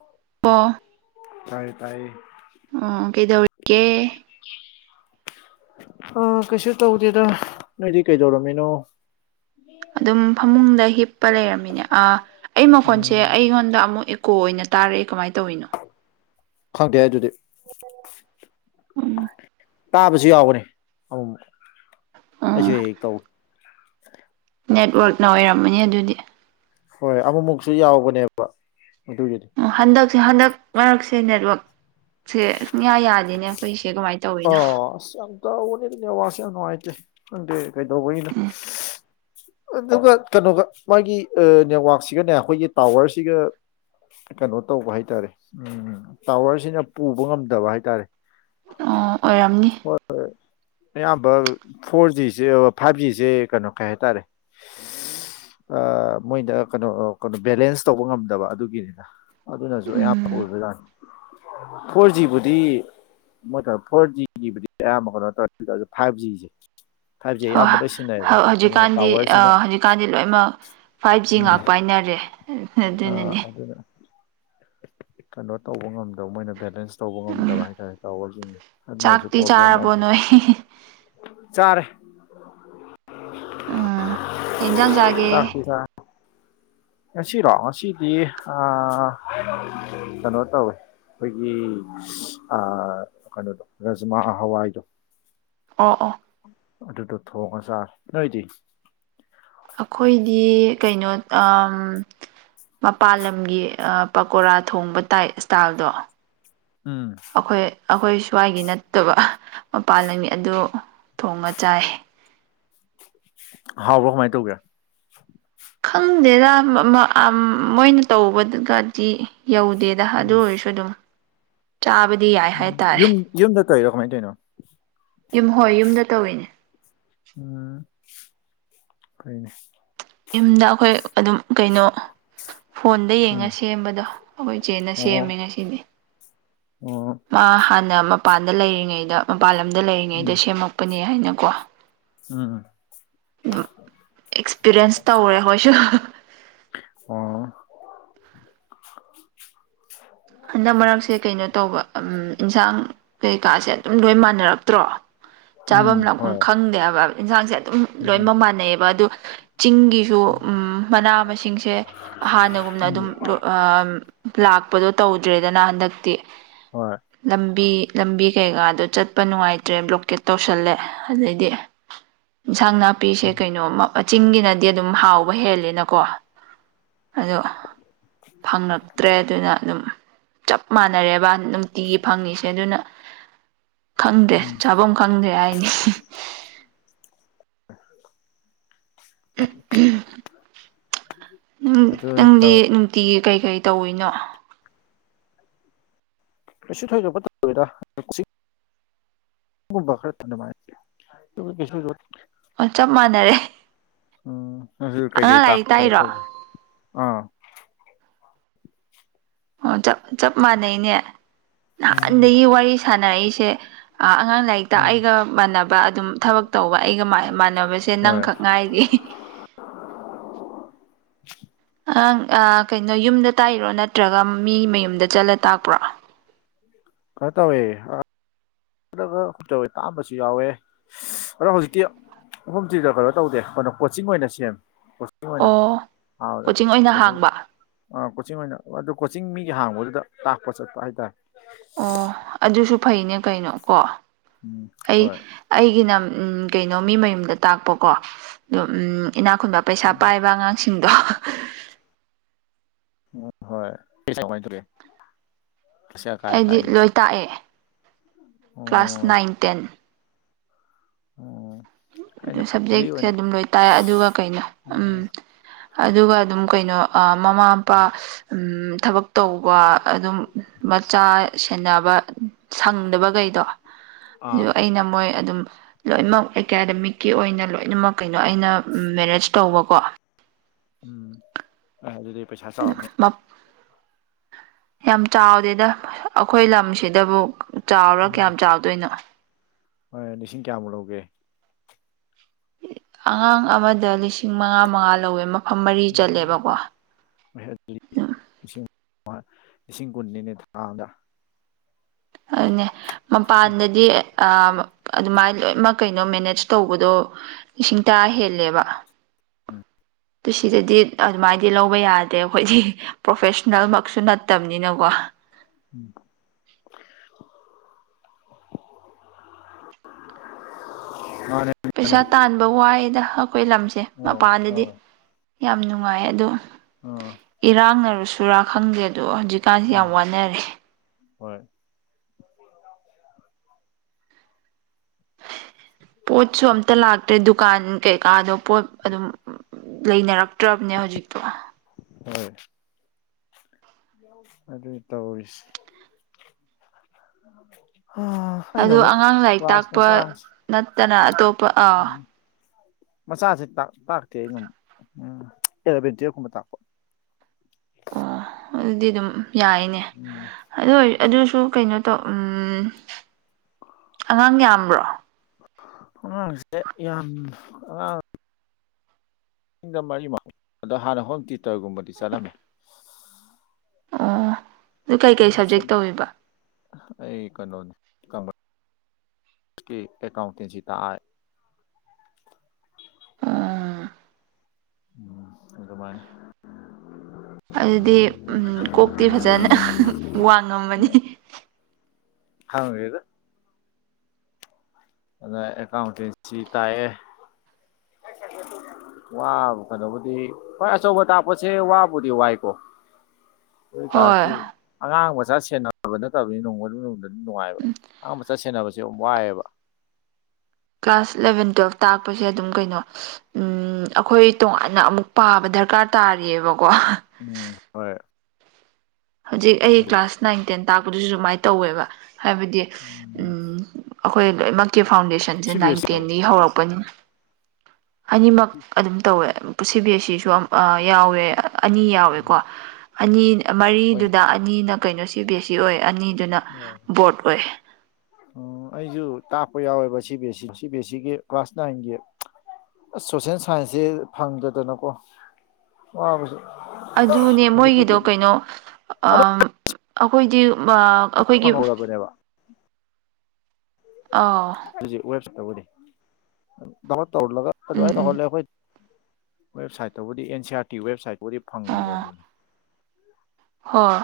ꯎꯪ ꯄ ꯇꯥꯏ ꯇꯥꯏꯌꯦ ꯑꯣ ꯀꯩꯗꯧꯔꯤꯀꯦ [unintelligible] ꯑ ꯀꯩꯁꯨ ꯇꯧꯗꯦꯗ ꯅꯣꯢꯗꯤ ꯀꯩꯗꯧꯔꯝꯃꯤꯅꯣ ꯑꯗꯨꯝ ꯐꯃꯨꯡꯗ ꯍꯤꯞꯄ ꯂꯩꯔꯝꯃꯤꯅꯦ ꯑ ꯑꯩ ꯃꯈꯣꯟꯁꯦ ꯎꯝ ꯑꯩꯉꯣꯟꯗ ꯑꯃꯨꯛ ꯀꯣ ꯑꯣꯢꯅ ꯇꯥꯔꯛꯑꯦ ꯀꯃꯥꯢ ꯇꯧꯋꯤꯅꯣ ꯈꯪꯗꯦ ꯑꯗꯨꯗꯤ, ꯎꯝ ꯇꯥꯕꯁꯨ ꯌꯥꯎꯕꯅꯦ ꯑꯃꯨꯃꯨꯛ ꯑꯩꯁꯨ ꯑꯣ ꯍꯦꯛꯍꯦꯛ ꯇꯧꯋꯦ ꯅꯦꯠꯋꯔꯛꯅ ꯑꯣꯢꯔꯝꯃꯅꯤ ꯑꯗꯨꯗꯤ ꯍꯣꯏ ꯑꯃꯨꯃꯨꯛꯁꯨ ꯌꯥꯎꯕꯅꯦꯕ ꯑꯗꯨꯒꯤꯗꯤ ꯑ ꯍꯟꯗꯛꯁꯦ ꯍꯟꯗꯛ ꯃꯔꯛꯁꯦ ꯅꯦꯠꯋꯔꯛ ꯁꯦ ꯁꯨꯡꯌꯥ ꯌꯥꯗꯦꯅꯦ ꯑꯩꯈꯣꯏꯁꯦ ꯀꯃꯥꯏꯅ ꯇꯧꯋꯤꯅꯣ ꯑꯣ ꯑꯁ ꯌꯥꯝ ꯇꯥꯎꯕꯅꯦ ꯅꯦꯋꯥꯛꯁꯦ ꯌꯥꯝ ꯅꯨꯡꯉꯥꯢꯇꯦ ꯈꯪꯗꯦ ꯀꯩꯗꯧꯕꯩꯅꯣ ꯑꯗꯨꯒ ꯀꯩꯅꯣꯒ ꯃꯥꯒꯤ ꯅꯦꯠꯋꯔꯥꯛꯁꯤꯒꯅꯦ ꯑꯩꯈꯣꯏꯒꯤ ꯇꯥꯋꯔꯁꯤꯒ ꯀꯩꯅꯣ ꯇꯧꯕ ꯍꯥꯏꯇꯥꯔꯦ ꯎꯝ ꯇꯥꯋꯔꯁꯤꯅ ꯄꯨꯕ ꯉꯝꯗꯕ ꯍꯥꯏꯇꯥꯔꯦ ꯑꯣ ꯑꯣꯏꯔꯝꯅꯤ ꯍꯣꯏ ꯍꯣꯏ ꯑꯌꯥꯝꯕ ꯐꯣꯔ ꯖꯤꯁꯦ ꯐꯥꯏꯚ ꯖꯤꯁꯦ ꯀꯩꯅꯣ ꯀꯩ ꯍꯥꯏꯇꯥꯔꯦ [unintelligible] ꯑ ꯃꯣꯏꯗ ꯀꯅꯣ ꯀꯅꯣ ꯕꯦꯂꯦꯟꯁ ꯇꯧꯕ ꯉꯝꯗꯕ ꯑꯗꯨꯒꯤꯅꯤꯗ ꯑꯗꯨꯅꯖꯨ ꯑꯌꯥꯝꯕ ꯎꯝ ꯑꯣꯏꯕ ꯖꯅꯤ ꯐꯣꯔ ꯖꯤꯕꯨꯗꯤ ꯃꯣꯏꯒ ꯐꯣꯔ ꯖꯤꯒꯤꯕꯨꯗꯤ ꯑꯌꯥꯝꯕ ꯀꯩꯅꯣ ꯇꯧꯔ ꯑꯗꯨ ꯑꯣꯏꯇꯔꯁꯨ ꯐꯥꯏꯚ ꯖꯤꯁꯦ ꯐꯥꯢꯕ ꯖꯤ ꯑꯌꯥꯝꯕ ꯂꯣꯏ ꯁꯤꯖꯤꯟꯅꯩꯌꯦꯕ ꯑꯗꯨꯅ ꯇꯋꯔ ꯑ ꯍꯧꯖꯤꯛꯀꯥꯟꯗꯤ ꯂꯣꯏꯃꯛ ꯐꯥꯏꯚ ꯖꯤ ꯉꯥꯛ ꯄꯥꯢꯅꯔꯦ ꯑ ꯑꯗꯨꯅ ꯀꯩꯅꯣ ꯇꯧꯕ ꯉꯝꯗꯕ ꯃꯣꯏꯅ ꯚꯦꯂꯦꯟꯁ ꯇꯧꯕ ꯎꯝ ꯉꯝꯗꯕ ꯍꯥꯏꯇꯥꯔꯦ ꯇꯥꯎꯋꯔꯖꯤꯡꯖꯦ ꯑꯗꯨꯅꯁꯨ ꯆꯥꯛꯇꯤ ꯄ꯭ꯔꯣꯕ꯭ꯂꯦꯝ ꯌꯥꯝ ꯆꯥꯔꯕꯣ ꯊꫭꯛꯄ ꯅꯣꯏ ꯆꯥꯔꯦ ꯎꯝ ꯀꯩ ꯏꯟꯖꯥꯡ ꯆꯥꯒꯦ ꯆꯥꯛꯇꯤ ꯆꯥꯔꯦ ꯉꯁꯤꯔꯣ ꯉꯁꯤꯗꯤ ꯑ ꯀꯅꯣ ꯇꯧꯋꯦ ꯈꯣꯏꯒꯤ ꯑ ꯀꯅꯣꯗꯣ ꯔꯥꯖꯃꯥ ꯍꯋꯥꯏꯗꯣ ꯑꯣ ꯑꯣ ꯑꯗꯨꯗꯣ ꯊꯣꯡꯉ ꯆꯥꯔ ꯅꯣꯏꯗꯤ ꯑꯩꯈꯣꯏꯗꯤ ꯀꯩꯅꯣ ꯑꯥꯝ ꯃꯄꯥꯜ ꯂꯝꯒꯤ ꯑ ꯄꯀꯣꯔꯥ ꯊꯣꯡꯕ ꯇꯥꯏꯞ ꯏꯁ꯭ꯇꯥꯏꯜꯗꯣ ꯎꯝ꯫ ꯑꯈꯣꯏ ꯑꯈꯣꯏ ꯁ꯭ꯋꯥꯏꯒꯤ ꯅꯠꯇꯕ ꯃꯄꯥꯟ ꯂꯝꯒꯤ ꯑꯗꯨ ꯊꯣꯡꯉ ꯆꯥꯏ ꯍꯥꯎꯕ꯭ꯔꯥ ꯀꯃꯥꯥꯏ ꯇꯧꯒꯦ ꯈꯪꯗꯦꯗ ꯃꯥ ꯑꯥ ꯃꯣꯏꯅ ꯇꯧꯕꯗꯥꯗꯤ ꯌꯧꯗꯦ ꯗ ꯑꯗꯨ ꯎꯝ ꯑꯣꯏꯔꯁꯨ ꯑꯗꯨꯝ ꯆꯥꯕꯗꯤ ꯌꯥꯏ ꯎꯝ ꯍꯥꯏꯇꯥꯔꯦ ꯌꯨꯝ ꯌꯨꯝꯗ ꯇꯩꯔꯣ ꯀꯃꯥꯏꯟ ꯇꯩꯅꯣ ꯌꯨꯝ ꯍꯣꯏ ꯌꯨꯝꯗ ꯇꯧꯋꯤꯅꯦ ꯎꯝ ꯐꯩꯅꯦ ꯌꯨꯝꯗ ꯑꯈꯣꯏ ꯑꯗꯨꯝ ꯀꯩꯅꯣ ꯐꯣꯟꯗꯩ ꯎꯝ ꯌꯦꯡꯉ ꯁꯦꯝꯕꯗꯣ ꯑꯩꯈꯣꯏ ꯆꯦꯟꯅ ꯑꯣ ꯁꯦꯝꯃꯦ ꯉꯁꯤꯗꯤ ꯑꯣ ꯃꯥ ꯍꯥꯟꯅ ꯃꯄꯥꯟꯗ ꯂꯩꯔꯤꯉꯩꯗ ꯃꯄꯥꯟ ꯂꯝꯗ ꯎꯝ ꯂꯩꯔꯤꯉꯩꯗ ꯁꯦꯝꯃꯛꯄꯅꯦ ꯍꯥꯢꯅꯀꯣ ꯎꯝ꯫ ꯑꯦꯛꯁꯄꯤꯔꯤꯌꯦꯟꯁ ꯇꯧꯔꯦ ꯈꯣꯢꯁꯨ ꯑꯣ ꯍꯟꯗꯛ ꯃꯔꯛꯁꯦ ꯀꯩꯅꯣ ꯇꯧꯕ ꯑꯝ ꯏꯟꯁꯥꯡ ꯀꯩꯀꯥꯁꯦ ꯑꯗꯨꯝ ꯂꯣꯢ ꯃꯥꯟꯅꯔꯛꯇ꯭ꯔꯣ ꯎꯝ ꯆꯥꯕꯝ ꯂꯥꯛꯐꯝ ꯍꯣꯏ ꯈꯪꯗꯦ ꯍꯥꯢꯕ ꯏꯟꯖꯥꯡꯖꯦ ꯑꯗꯨꯝ ꯎꯝ ꯂꯣꯢꯃꯛ ꯃꯥꯟꯅꯩꯑꯦꯕ ꯑꯗꯨ ꯆꯤꯡꯒꯤꯁꯨ ꯎꯝ ꯃꯅꯥ ꯃꯁꯤꯡꯁꯦ ꯍꯟꯅꯒꯨꯝꯅ ꯑꯗꯨꯝ ꯂꫭꯏ ꯑꯥꯝ ꯂꯥꯛꯄꯗꯣ ꯇꯧꯗ꯭ꯔꯦꯗꯅ ꯍꯟꯗꯛꯇꯤ ꯍꯣꯢ ꯂꯝꯕꯤ ꯂꯝꯕꯤ ꯀꯩꯀꯥꯗꯣ ꯆꯠꯄ ꯅꯨꯡꯉꯥꯢꯇ꯭ꯔꯦ ꯕ꯭ꯂꯣꯀꯦꯠ ꯇꯧꯁꯜꯂꯦ ꯑꯗꯩꯗꯤ [inaudible] ꯏꯟꯁꯥꯡ ꯅꯥꯄꯤꯁꯦ ꯀꯩꯅꯣꯃ ꯆꯤꯡꯒꯤꯅꯗꯤ ꯑꯗꯨꯝ ꯍꯥꯎꯕ ꯍꯦꯜꯂꯦꯅꯀꯣ ꯑꯗꯣ ꯐꯪꯉꯛꯇ꯭ꯔꯦ ꯑꯗꯨꯅ ꯑꯗꯨꯝ ꯆꯞ ꯃꯥꯟꯅꯔꯦꯕ ꯅꯨꯡꯇꯤꯒꯤ ꯐꯪꯉꯤꯁꯦ ꯑꯗꯨꯅ ꯈꯪꯗ꯭ꯔꯦ ꯎꯝ ꯆꯥꯕꯝ ꯈꯪꯗ꯭ꯔꯦ ꯍꯥꯏꯗꯤ [inaudible] ꯎꯝ ꯑꯗꯨ ꯅꯪꯗꯤ ꯇꯧ ꯅꯨꯡ ꯇꯤꯒꯤ ꯀꯩ ꯀꯩ ꯇꯧꯋꯤꯅꯣ ꯀꯩꯁꯨ ꯊꯣꯢꯗꯣꯛꯄ ꯇꯧꯗꯦꯗ ꯀꯣꯆꯤꯡ ꯒꯨꯝꯕ ꯈꯔ ꯑꯗꯨꯃꯥꯏ ꯑꯇꫭꯞꯄꯥ ꯀꯩꯁꯨ [unintelligible] ꯑꯣ ꯆꯞ ꯃꯥꯟꯅꯔꯦ ꯎꯝ ꯑꯗꯨ ꯑꯉꯥꯡ ꯀꯩꯀꯩ ꯂꯥꯏꯔꯤꯛ ꯇꯥꯛꯄ ꯀꯩꯅꫭ ꯇꯥꯛꯏꯔꯣ ꯇꯧꯒꯦ ꯑꯥ ꯑꯣ ꯆꯞ ꯆꯞ ꯃꯥꯟꯅꯩꯅꯦ ꯎꯝ ꯅꯍꯥꯟꯗꯒꯤ ꯋꯥꯔꯤ ꯁꯥꯟꯅꯔꯛꯏꯁꯦ ꯑ ꯑꯉꯥꯡ ꯂꯥꯢꯔꯤꯛꯇ ꯎꯝ ꯑꯩꯒ ꯃꯥꯟꯅꯕ ꯑꯗꯨꯝ ꯊꯕꯛ ꯇꯧꯕ ꯑꯩꯒ ꯃꯥꯟꯅ ꯃꯥꯟꯅꯕꯁꯦ ꯍꯣꯏ ꯅꯪꯈꯛ ꯉꯥꯢꯔꯤ [inaudible] ꯑꯪ ꯑ ꯀꯩꯅꯣ ꯌꯨꯝꯗ ꯇꯥꯛꯏꯔꯣ ꯅꯠꯇ꯭ꯔꯒ ꯃꯤ ꯃꯌꯨꯝꯗ ꯆꯠꯂ ꯇꯥꯛꯄ꯭ꯔꯣ ꯀꯩꯅꯣ ꯇꯧꯋꯦ ꯑ ꯆꯂꯒ [unintelligible] ꯇꯥꯑꯝꯕꯁꯨ ꯌꯥꯎꯋꯦ ꯏꯁ ꯑꯗꯣ ꯍꯧꯖꯤꯛꯇꯤ ꯍꯣꯝ ꯇ꯭ꯌꯤꯇꯔ ꯀꯩꯅꯣ ꯇꯧꯗꯦ ꯀꯩꯅꯣ ꯀꯣꯆꯤꯡ ꯑꯣꯢꯅ ꯁꯦꯝꯃꯦ ꯀꯣ ꯆꯤꯡ ꯑꯣꯏꯅ ꯑꯣ ꯑ ꯑꯗꯨ ꯑꯣꯏꯅ ꯀꯣꯆꯤꯡ ꯍꯥꯡꯕ ꯑꯥ ꯀꯣꯆꯤꯡ ꯑꯣꯢꯅ ꯑꯗꯨ ꯀꯣꯆꯤꯡ ꯃꯤꯒꯤ ꯍꯥꯡꯕꯗꯨꯗ ꯇꯥꯛꯄ ꯆꯠꯄ ꯍꯥꯢꯇꯥꯔꯦ ꯑꯣ ꯑꯗꯨꯁꯨ ꯐꯩꯅꯦ ꯀꯩꯅꯣ ꯀꯣ ꯎꯝ ꯑꯩ ꯍꯣꯏ ꯑꯩꯒꯤꯅ ꯎꯝ ꯀꯩꯅꯣ ꯃꯤ ꯃꯌꯨꯝꯗ ꯇꯥꯛꯄꯀꯣ ꯑꯗꯣ ꯎꯝ ꯏꯅꯥꯛ ꯈꯨꯨꯟꯕ ꯄꯩꯁꯥ ꯄꯥꯢꯕ ꯑꯉꯥꯡꯁꯤꯡꯗꯣ ꯎꯝ ꯍꯣꯏ [unintelligible] ꯀ꯭ꯂꯥꯁ ꯀꯌꯥ ꯀꯥꯏ ꯑꯩꯗꯤ ꯇꯥꯛꯏꯅꯣ ꯂꯣꯢ ꯇꯥꯛꯑꯦ ꯀ꯭ꯂꯥꯁ ꯑꯣ ꯅꯥꯏꯟ ꯇꯦꯟ ꯑꯣ ꯑꯩꯅ ꯂꯤ ꯁꯕꯖꯦꯛꯁꯦ ꯑꯣꯏꯅ ꯑꯗꯨꯝ ꯂꯣꯢ ꯇꯥꯛꯑꯦ ꯑꯗꯨꯒ ꯀꯩꯅꯣ ꯎꯝ ꯑꯗꯨꯒ ꯑꯗꯨꯝ ꯀꯩꯅꯣ ꯑ ꯃꯃꯥ ꯃꯄꯥ ꯎꯝ ꯊꯕꯛ ꯇꯧꯕ ꯑꯗꯨꯝ ꯃꯆꯥ ꯁꯦꯟꯅꯕ ꯁꯪꯗꯕꯒꯩꯗꯣ ꯑꯗꯨ ꯑꯥ ꯑꯩꯅ ꯃꯣꯢ ꯑꯗꯨꯝ ꯂꯣꯢꯅꯃꯛ ꯑꯦꯀꯥꯗꯃꯤꯛꯀꯤ ꯑꯣꯢꯅ ꯂꯣꯢꯅꯃꯛ ꯀꯩꯅꯣ ꯑꯩꯅ ꯃꯦꯅꯦꯖ ꯇꯧꯕꯀꯣ ꯎꯝ ꯑꯦ ꯑꯗꯨꯗꯤ ꯄꯩꯁꯥ ꯆꯥꯎꯔꯝꯃꯅꯤ ꯌꯥꯝ ꯆꯥꯎꯗꯦꯗ ꯑꯈꯣꯢ ꯂꯝꯁꯤꯗꯕꯨ ꯆꯥꯎꯔ ꯀꯌꯥꯝ ꯆꯥꯎꯗꯣꯢꯅꯣ ꯍꯣꯢ ꯂꯤꯁꯤꯡ ꯀꯌꯥꯃꯨꯛ ꯂꯧꯒꯦ ꯑꯉꯥꯡ ꯑꯃꯗ ꯂꯤꯁꯤꯡ ꯃꯉꯥ ꯃꯉꯥ ꯂꯧꯋꯦ ꯃꯐꯝ ꯃꯔꯤ ꯆꯠꯂꯦꯕꯀꯣ ꯂꯤ ꯂꯤꯁꯤꯡ ꯃꯉꯥ ꯂꯤꯁꯤꯡ ꯀꯨꯟꯅꯤꯅꯦ ꯊꯥ ꯑꯝꯗ ꯑꯗꯨꯅꯦ ꯃꯄꯥꯟꯗꯗꯤ ꯑꯥ ꯑꯗꯨꯃꯥꯢ ꯂꯣꯢꯃꯛ ꯀꯩꯅꯣ ꯃꯦꯅꯦꯖ ꯇꯧꯕꯗꯣ ꯂꯤꯁꯤꯡ ꯇꯔꯥ ꯍꯦꯜꯂꯦꯕ ꯎꯝ [inaudible] ꯇꯨ ꯁꯤꯗꯗꯤ ꯑꯗꯨꯃꯥꯏꯗꯤ ꯂꯧꯕ ꯌꯥꯗꯦ ꯑꯩꯈꯣꯏꯗꯤ ꯄ꯭ꯔꯣꯐꯦꯁꯅꯦꯜꯃꯛꯁꯨ ꯅꯠꯇꯝꯅꯤꯅꯀꯣ ꯎꯝ [inaudible] ꯃꯥꯅꯦ ꯃꯥꯅꯦ ꯄꯩꯁꯥ ꯇꯥꯟꯕ ꯋꯥꯏꯗ ꯑꯩꯈꯣꯏ ꯂꯝꯁꯦ ꯑꯧ ꯃꯄꯥꯟꯗꯗꯤ ꯑꯧ ꯌꯥꯝ ꯅꯨꯡꯉꯥꯏ ꯑꯗꯨ ꯑꯥ ꯏꯔꯥꯡꯅꯔ ꯁꯨꯔꯥ ꯈꯪꯗꯦ ꯑꯗꯣ ꯍꯧꯖꯤꯛꯀꯥꯟꯁꯤ ꯌꯥꯝ ꯑꯥ ꯋꯥꯅꯔꯦ ꯍꯣꯏ ꯄꯣꯠꯁꯨ ꯑꯝꯇ ꯂꯥꯛꯇ꯭ꯔꯦ ꯗꯨ ꯀꯥꯟ ꯀꯩꯀꯥꯗꯣ ꯄꯣꯠ ꯑꯗꯨꯝ ꯂꯩꯅꯔꯛꯇ꯭ꯔꯝꯅꯦ ꯍꯧꯖꯤꯛꯇꯣ ꯍꯣꯏ ꯑꯗꯨ ꯇꯧꯔꯤꯁꯦ ꯑ [inaudible] ꯐꯩꯅ ꯑꯗꯨ ꯃꯨꯛ ꯑꯉꯥꯡ ꯂꯥꯏꯔꯤꯛ ꯀ꯭ꯂꯥꯁ ꯇꯥꯛꯄ ꯃꯆꯥꯅꯤ ꯅꯠꯇꯅ ꯑꯇꯣꯞꯄ ꯑꯥ ꯎ ꯃꯆꯥꯖꯦ ꯇꯥꯛ ꯇꯥꯛꯇꯦ ꯑꯩꯅꯃꯨꯛ ꯎꯝ ꯑꯦꯂꯕꯦꯟ ꯇ꯭ꯋꯦꯜꯕꯀꯨꯝꯕ ꯇꯥꯛꯄ ꯑꯣ ꯑꯗꯨꯗꯤ ꯑꯗꯨꯝ ꯌꯥꯢꯅꯦ ꯎꯝ ꯑꯗꯨꯑꯣꯢ ꯑꯗꯨꯁꯨ ꯀꯩꯅꯣ ꯇꯧ ꯎꯝ ꯑꯉꯥꯡ ꯌꯥꯝꯕ꯭ꯔꯣ ꯑꯉꯥꯡꯁꯦ ꯌꯥꯝ ꯑꯉꯥꯡ ꯁꯤꯡꯗ ꯃꯔꯤꯃꯛ ꯑꯗꯣ ꯍꯥꯟꯅ ꯍꯣꯝ ꯇ꯭ꯌꯨꯇꯔꯒꯨꯝꯕꯗꯤ ꯆꯠꯂꯝꯃꯦ ꯑꯣ ꯗꯨ ꯀꯩꯀꯩ ꯁꯕꯖꯦꯛ ꯇꯧꯋꯦꯕ ꯑꯩ ꯀꯩꯅꯣꯅꯤ ꯀꯪꯃꯔꯁꯀꯤ ꯑꯦꯀꯥꯎꯟꯇꯦꯟꯁꯤ ꯇꯥꯛꯑ ꯑꯥ [inaudible] ꯑꯗꯨꯃꯥꯏꯅ ꯑꯗꯨꯗꯤ ꯀꯣꯛꯇꯤ ꯐꯖꯅ ꯋꯥꯡꯉꯝꯃꯅꯤ ꯈꯪꯗꯦꯗ ꯑꯗ ꯑꯦꯀꯥꯎꯟꯇꯦꯟꯁꯤ ꯇꯥꯛꯑꯦ ꯋꯥꯕ ꯀꯩꯅꯣꯕꯨꯗꯤ ꯍꯣꯏ ꯑꯆꯧꯕ ꯇꯥꯛꯄꯁꯦ ꯋꯥꯕꯨꯗꯤ ꯋꯥꯏꯀꯣ ꯑꯗꯨ ꯍꯣꯏ ꯑꯣꯏꯇꯥꯥꯔꯁꯨ ꯑꯉꯥꯡ ꯃꯆꯥ ꯁꯦꯟꯅꯕ ꯅꯠꯇꯕꯅꯤ ꯅꯣꯡꯃ ꯅꯣꯡ ꯅꯨꯡꯉꯥꯏꯕ ꯑꯉꯥꯡ ꯃꯆꯥ ꯁꯦꯟꯅꯕꯁꯦ ꯌꯥꯝ ꯋꯥꯏꯌꯦꯕ ꯀ꯭ꯂꯥꯁ ꯏꯂꯚꯦꯟ ꯇꯨꯌꯦꯜꯞ ꯇꯥꯛꯄꯁꯦ ꯑꯗꯨꯝ ꯀꯩꯅꯣ ꯎꯝ ꯑꯩꯈꯣꯏ ꯇꯣꯉꯥꯟꯅ ꯑꯃꯨꯛ ꯄꯥꯕ ꯗꯔꯀꯥꯔ ꯇꯥꯔꯤꯌꯦꯕꯀꯣ ꯎꯝ ꯍꯣꯏ ꯍꯧꯖꯤꯛ ꯑꯩ ꯀ꯭ꯂꯥꯁ ꯅꯥꯏꯟ ꯇꯦꯟ ꯇꯥꯛꯄꯗꯨꯁꯨ ꯑꯗꯨꯃꯥꯏꯅ ꯇꯧꯋꯦꯕ ꯍꯥꯏꯕꯗꯤ ꯎꯝ ꯑꯩꯈꯣꯏ ꯂꯣꯏꯅꯃꯛꯀꯤ ꯐꯥꯎꯟꯗꯦꯁꯟꯁꯦ ꯁꯤ ꯕꯤ ꯑꯦꯁ ꯏꯗꯣ ꯅꯥꯏꯟꯇꯦꯟꯗꯒꯤ ꯍꯧꯔꯛꯄꯅꯤ ꯑꯅꯤꯃꯛ ꯑꯗꯨꯝ ꯇꯧꯋꯦ ꯄ ꯁꯤꯕꯤꯑꯦꯁ ꯁꯤꯁꯨ ꯑꯝ ꯌꯥꯎꯋꯦ ꯑꯅꯤ ꯌꯥꯎꯋꯦꯀꯣ ꯑꯅꯤ ꯍꯣꯏꯅꯦ ꯃꯔꯤꯗꯨꯗ ꯑꯅꯤꯅ ꯀꯩꯅꯣ ꯁꯤ ꯕꯤ ꯑꯦꯁ ꯁꯤ ꯑꯣꯏ ꯑꯅꯤ ꯑꯗꯨꯅ ꯕꯣꯔꯠ ꯑꯣꯏ ꯑꯩꯁꯨ ꯇꯥꯛꯄ ꯌꯥꯎꯋꯦꯕ C B S E C B S ꯁꯤꯒꯤ ꯀ꯭ꯂꯥꯁ ꯅꯥꯏꯟꯒꯤ ꯑꯁ ꯁꯣꯁꯦꯜ ꯁꯥꯏꯟꯁꯁꯦ ꯐꯪꯗꯗꯅꯀꯣ ꯋꯥꯕꯁꯦ ꯑꯗꯨꯅꯦ ꯃꯣꯏꯒꯤꯗꯣ ꯍꯧꯖꯤꯛꯄꯨꯗꯤ ꯀꯩꯅꯣ ꯑ ꯑꯗꯨꯝ ꯑꯩꯈꯣꯏꯗꯤ ꯑꯥ ꯐꯪꯍꯧꯔꯕꯅꯦꯕ ꯑꯥ ꯑꯗꯨꯖꯤꯛ ꯋꯦꯕꯁꯥꯏꯠ ꯇꯕꯨꯗꯤ ꯗꯥꯎꯂꯣꯠ ꯇꯧꯍꯜꯂꯒ ꯎꯝ ꯑꯗꯨꯋꯥꯏ ꯎꯝ ꯇꯧꯍꯜꯂꯦ ꯑꯩꯈꯣꯏ ꯋꯦꯕꯁꯥꯏꯠꯇꯕꯨꯗꯤ ꯑꯦꯟ ꯁꯤ ꯑꯥꯔ ꯇꯤ ꯋꯦꯕꯁꯥꯏꯠꯄꯨꯗꯤ ꯑꯥ ꯐꯪꯉꯕꯅꯤ ꯍꯣꯏ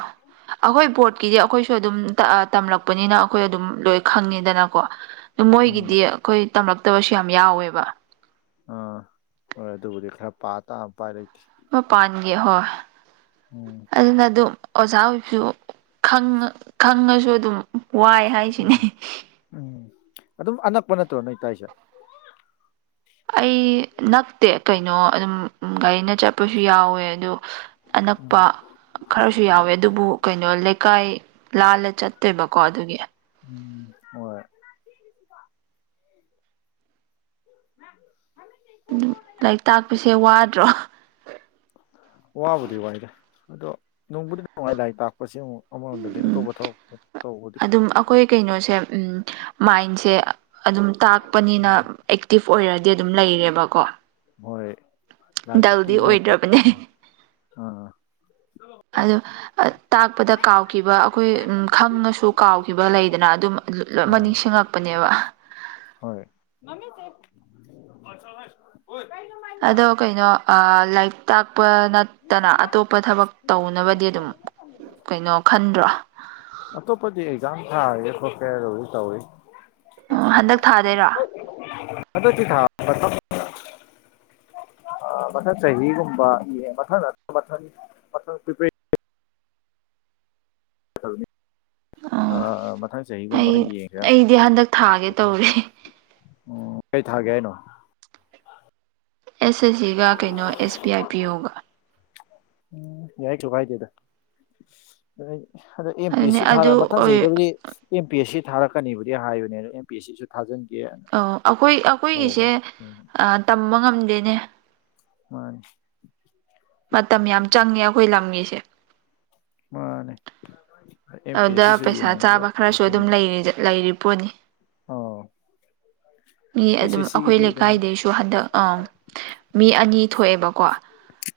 ꯑꯩꯈꯣꯏ ꯕꯣꯔꯠꯀꯤꯗꯤ ꯑꯩꯈꯣꯏꯁꯨ ꯑꯗꯨꯝ ꯇꯝꯂꯛꯄꯅꯤꯅ ꯑꯩꯈꯣꯏ ꯑꯗꯨꯝ ꯂꯣꯏ ꯈꯪꯉꯤꯗꯅꯀꯣ ꯎꯝ ꯃꯣꯏꯒꯤꯗꯤ ꯑꯩꯈꯣꯏ ꯇꯝꯂꯛꯇꯕꯁꯨ ꯌꯥꯝ ꯌꯥꯎꯋꯦꯕ ꯑꯥ ꯍꯣꯏ ꯑꯗꯨꯕꯨꯗꯤ ꯈꯔ ꯄꯥ ꯇꯥ ꯎꯄꯥꯏ ꯂꯩꯇꯦ ꯃꯄꯥꯟꯒꯤ ꯍꯣꯏ ꯎꯝ ꯑꯗꯨꯅ ꯑꯗꯨꯝ ꯑꯣꯖꯥ ꯑꯣꯏꯕꯁꯨ ꯈꯪꯉ ꯈꯪꯉꯁꯨ ꯑꯗꯨꯝ ꯋꯥꯏ ꯎꯝ ꯍꯥꯏꯁꯤꯅꯤ ꯎꯝ ꯑꯗꯨꯝ ꯑꯅꯛꯄ ꯅꯠꯇ꯭ꯔꯣ ꯅꯣꯏ ꯇꯥꯛꯏꯖꯦ ꯑꯩ ꯅꯛꯇꯦ ꯀꯩꯅꯣ ꯑꯗꯨꯝ ꯒꯥꯔꯤꯅ ꯆꯠꯄꯁꯨ ꯌꯥꯎꯌꯦ ꯑꯗꯨ ꯎꯝ ꯑꯅꯛꯄ ꯈꯔꯁꯨ ꯌꯥꯎꯌꯦ ꯑꯗꯨꯕꯨ ꯀꯩꯅꯣ ꯂꯩꯀꯥꯏ ꯂꯥꯜꯂ ꯆꯠꯇꯣꯏꯕꯀꯣ ꯑꯗꯨꯒꯤ ꯎꯝ ꯍꯣꯏ [unintelligible] ꯑꯗꯨꯝ ꯂꯥꯏꯛ ꯇꯥꯛꯄꯁꯦ ꯋꯥꯗ꯭ꯔꯣ ꯋꯥꯕꯨꯗꯤ ꯋꯥꯏꯗ ꯑꯗꯣ ꯅꯨꯡꯕꯨꯗꯤ ꯅꯨꯡꯉꯥꯏ ꯂꯥꯏꯔꯤꯛ ꯇꯥꯛꯄꯁꯦ ꯑꯃꯨꯛ ꯑꯃꯔꯣꯝꯗꯗꯤ ꯑꯇꯣꯞꯄ ꯊꯕꯛ ꯃꯨꯛ ꯇꯧꯕꯗꯤ ꯈꯣꯏ ꯀꯩꯅꯣꯁꯦ ꯎꯝ ꯃꯥꯏꯟꯁꯦ ꯑꯗꯨꯝ ꯇꯥꯛꯄꯅꯤꯅ ꯑꯦꯛꯇꯤꯞ ꯑꯣꯏꯔꯗꯤ ꯑꯗꯨꯝ ꯂꯩꯔꯦꯕꯀꯣ ꯍꯣꯏ ꯗꯜꯗꯤ ꯂꯥꯏꯔꯤꯛꯀꯤ ꯅꯣꯂꯦꯖ ꯑꯣꯏꯗ꯭ꯔꯕꯅꯦ ꯑꯥ ꯑꯗꯣ ꯇꯥꯛꯄꯗ ꯀꯥꯎꯈꯤꯕ ꯑꯩꯈꯣꯏ ꯈꯪꯉꯁꯨ ꯀꯥꯎꯈꯤꯕ ꯂꯩꯗꯅ ꯑꯗꯨꯝ ꯑꯗꯨ ꯂꯝꯃ ꯑꯥ ꯅꯤꯡꯁꯤꯡꯉꯛꯄꯅꯦꯕ ꯍꯣꯏ ꯃꯃꯤꯠꯁꯦ ꯀꯣꯊꯣꯍꯦ ꯑꯗꯣ ꯀꯩꯅꯣ ꯑꯥ ꯂꯥꯏꯏꯛ ꯇꯥꯛꯄ ꯅꯠ ꯇꯅꯥ ꯑꯇꯣꯞꯄ ꯊꯕꯛ ꯇꯧꯅꯕꯗꯤ ꯑꯗꯨꯝ ꯀꯩꯅꯣ ꯈꯟꯗ꯭ꯔꯣ ꯑꯇꯣꯞꯄꯗꯤ ꯑꯦꯛꯖꯥꯝ ꯊꯥꯒꯦꯔꯥ ꯈꯣꯠꯀꯦꯔꯥ ꯂꯣꯏ ꯇꯧꯏ ꯍꯟꯗꯛ ꯊꯥꯗꯣꯏꯔꯣ ꯍꯣꯏ ꯍꯟꯗꯛꯇꯤ ꯊꯥ ꯃꯊꯪ ꯑꯥ ꯃꯊꯪ ꯆꯍꯤꯒꯨꯝꯕ ꯌꯦꯡꯕ ꯃꯊꯪ ꯃꯊꯪ ꯃꯊꯪ ꯄ꯭ꯔꯤꯄ꯭ꯔꯦ ꯇꯧꯅꯤ ꯎꯝ ꯑꯥ ꯃꯊꯪ ꯆꯍꯤꯒꯨꯝꯕ ꯑꯩ ꯌꯦꯡꯒꯦꯔꯥ ꯑꯩꯗꯤ ꯍꯟꯗꯛ ꯊꯥꯒꯦ ꯇꯧꯔꯦ ꯑꯣ ꯀꯩ ꯊꯥꯒꯦ ꯍꯥꯏꯅꯣ ꯑꯦꯁ ꯑꯦꯁ ꯁꯤꯒ ꯀꯩꯅꯣ ꯑꯦꯁ ꯕꯤ ꯑꯥꯏ ꯄꯤ ꯑꯣꯒ ꯌꯥꯏ ꯆꯨ ꯀꯥꯏꯗꯦꯗ ꯑꯩ ꯍꯟꯗꯛ ꯑꯦꯝ ꯄꯤ ꯑꯦꯁ ꯑꯗꯨꯅꯦ ꯁꯤ ꯊꯥꯔꯥ ꯑꯗꯨ ꯃꯊꯪ ꯑꯣꯏ ꯆꯍꯤꯗꯕꯨꯗꯤ ꯑꯦꯝ ꯄꯤ ꯑꯦꯁ ꯁꯤ ꯊꯥꯔꯛꯀꯅꯤꯕꯨꯗꯤ ꯍꯥꯏꯕꯅꯦ ꯑꯗꯣ ꯑꯦꯝ ꯄꯤ ꯑꯦꯁ ꯁꯤꯁꯨ ꯊꯥꯖꯟꯒꯦ ꯑꯧ ꯑꯈꯣꯏ ꯑꯈꯣꯏꯒꯤꯁꯦ ꯑꯥ ꯇꯝꯕ ꯉꯝꯗꯦꯅꯦ ꯃꯥꯟꯅꯤ ꯃꯇꯝ ꯌꯥꯝ ꯆꯪꯉꯦ ꯑꯈꯣꯏ ꯂꯝꯒꯤꯁꯦ ꯃꯥꯟꯅꯤ ꯑꯗꯨꯗ ꯄꯩꯁꯥ ꯆꯥꯕ ꯈꯔꯁꯨ ꯑꯗꯨꯝ ꯂꯩꯔꯤꯗ ꯂꯩꯔꯤ ꯄꯣꯠꯅꯤ ꯑꯣ ꯃꯤ ꯑꯗꯨꯝ ꯑꯈꯣꯏ ꯑꯗꯨꯝ ꯂꯩꯀꯥꯏꯗꯩꯁꯨ ꯍꯟꯗꯛ ꯑꯥꯝ ꯃꯤ ꯑꯅꯤ ꯊꯣꯛꯑꯦꯕꯀꯣ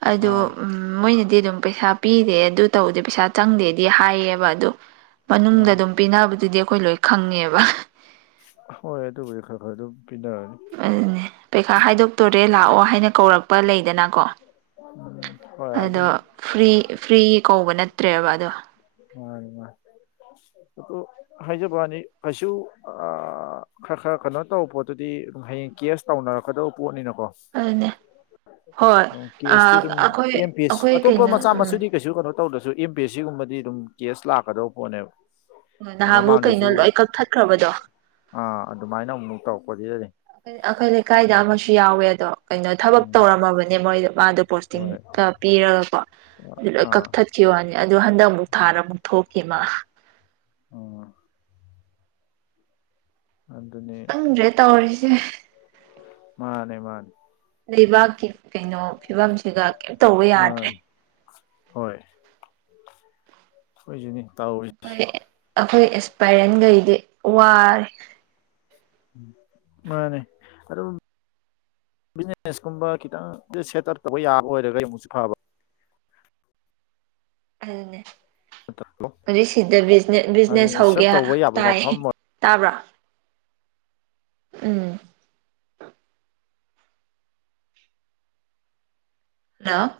ꯑꯗꯨ ꯑꯥ ꯎꯝ ꯃꯣꯏꯅꯗꯤ ꯑꯗꯨꯝ ꯄꯩꯁꯥ ꯄꯤꯗꯦ ꯑꯗꯨ ꯇꯧꯗꯦ ꯄꯩꯁꯥ ꯆꯪꯗꯦꯗꯤ ꯍꯥꯏꯌꯦꯕ ꯑꯗꯨ ꯃꯅꯨꯡꯗ ꯑꯥ ꯑꯗꯨꯝ ꯄꯤꯅꯕꯗꯨꯗꯤ ꯑꯈꯣꯏ ꯂꯣꯏ ꯈꯪꯉꯦꯕ ꯍꯣꯏ ꯑꯗꯨꯕꯨꯗꯤ ꯈꯔ ꯈ ꯑꯗꯨꯝ ꯄꯤꯅꯔꯝꯅꯤ ꯑꯗꯨꯅꯤ ꯄꯩꯈꯥ ꯍꯥꯏꯗꯣꯛꯇꯣꯔꯦ ꯂꯥꯛꯑꯣ ꯍꯥꯏꯅ ꯀꯧꯔꯛꯄ ꯂꯩꯗꯅꯥꯀꯣ ꯎꯝ ꯍꯣꯏ ꯑꯗꯣ ꯑꯗꯨꯝ ꯐ꯭ꯔꯤ ꯐ꯭ꯔꯤ ꯀꯧꯕ ꯅꯠꯇ꯭ꯔꯦꯕ ꯑꯗꯣ ꯃꯥꯟꯅꯤ ꯃꯥꯟ ꯑꯗꯨ ꯍꯥꯏꯖꯕ ꯋꯥꯅꯤ ꯀꯩꯁꯨ ꯑꯥ ꯈ꯭ꯔ ꯈ꯭ꯔ ꯀꯅꯣ ꯇꯧꯕ ꯄꯣꯠꯇꯨꯗꯤ ꯑꯗꯨꯝ ꯍꯌꯦꯡ ꯀꯦꯁ ꯇꯧꯅꯔꯛꯀꯗꯧꯕ ꯄꯣꯠꯅꯤꯅꯀꯣ ꯑꯗꯨꯅꯦ ꯍꯣꯏ ꯎꯝ ꯑ ꯀꯦꯁꯇꯤ ꯑꯗꯨꯝ ꯑꯦꯝ ꯑꯩꯈꯣꯏ ꯄꯦꯁ ꯑꯩꯈꯣꯏ ꯑꯇꯣꯞꯄ ꯀꯩꯅꯣ ꯃꯆꯥ ꯎꯝ ꯃꯁꯨꯗꯤ ꯀꯩꯁꯨ ꯀꯅꯣ ꯇꯧꯗ꯭ꯔꯖꯨ ꯑꯦꯝ ꯄꯤ ꯑꯦꯁ ꯁꯤꯒꯨꯝꯕꯗꯤ ꯑꯗꯨꯝ ꯀꯦꯁ ꯂꯥꯛꯀꯗꯧ ꯄꯣꯠꯅꯦꯕ ꯑꯥ, ꯅꯍꯥꯟꯃꯨꯛ ꯀꯩꯅꯣ ꯃꯃꯥꯡꯗꯁꯨ ꯂꯣꯏ ꯀꯛꯊꯠꯈ꯭ꯔꯕꯗꯣ ꯑꯥ ꯑꯗꯨꯃꯥꯏꯅ ꯑꯃꯨꯛ ꯇꯧꯔꯛꯄꯗꯨꯗꯅꯤ ꯑꯩꯈꯣꯏ ꯂꯩꯀꯥꯏꯗ ꯑꯃꯁꯨ ꯌꯥꯎꯋꯦ ꯑꯗꯣ ꯀꯩꯅꯣ ꯊꯕꯛ ꯎꯝ ꯇꯧꯔꯝꯃꯕꯅꯦ ꯃꯣꯏꯗꯣ ꯃꯥꯗꯣ ꯄꯣꯁꯇꯤꯡ ꯍꯣꯏ ꯀ ꯄꯤꯔꯒꯀꯣ ꯑꯗꯨ ꯂꯣꯏ ꯑꯥ ꯀꯛꯊꯠ ꯈꯤ ꯋꯥꯅꯤ ꯑꯗꯨ ꯍꯟꯗꯛ ꯃꯨꯛ ꯊꯥꯔ ꯃꯨꯛ ꯊꯣꯛꯈꯤ ꯃꯥ ꯑꯣ ꯑꯗꯨꯨꯅꯦ ꯈꯪꯗ꯭ꯔꯦ ꯇꯧꯔꯤꯁꯦ ꯃꯥꯅꯦ ꯃꯥꯅꯦ ꯂꯩꯕꯥꯛꯀꯤ ꯀꯩꯅꯣ ꯐꯤꯕꯝꯁꯤꯒ ꯀꯩꯝ ꯇꯧꯕ ꯌꯥꯗ꯭ꯔꯦ ꯃꯥꯅꯤ ꯍꯣꯏ ꯑꯈꯣꯏꯁꯨꯅꯤ ꯇꯥꯔꯤ ꯑꯈꯣꯏ ꯑꯈꯣꯏ ꯑꯦꯁꯄꯥꯏꯔꯟꯒꯩꯗꯤ ꯋꯥꯔꯦ ꯃꯥꯅꯤ ꯑꯗꯨꯝ ꯕꯤꯖꯤꯅꯦꯁ ꯀꯨꯝꯕ ꯈꯤꯇꯪ ꯁꯦꯠ ꯑꯞ ꯇꯧꯕ ꯌꯥꯕ ꯑꯣꯏꯔꯒ ꯑꯃꯨꯛꯁꯨ ꯐꯕ ꯑꯗꯨꯅꯦ ꯅꯠꯇ꯭ꯔꯣ ꯀꯔꯤ ꯁꯤꯗ ꯕꯤꯖꯤꯅꯦꯁ ꯑꯗꯨꯅꯤ ꯁꯦꯞ ꯍꯧꯒꯤꯌꯥ ꯇꯧꯕ ꯌꯥꯕ ꯇꯥꯏ ꯃꯐꯝ ꯇꯥꯕ꯭ꯔꯥ ꯎꯝ ꯍꯜꯂꯣ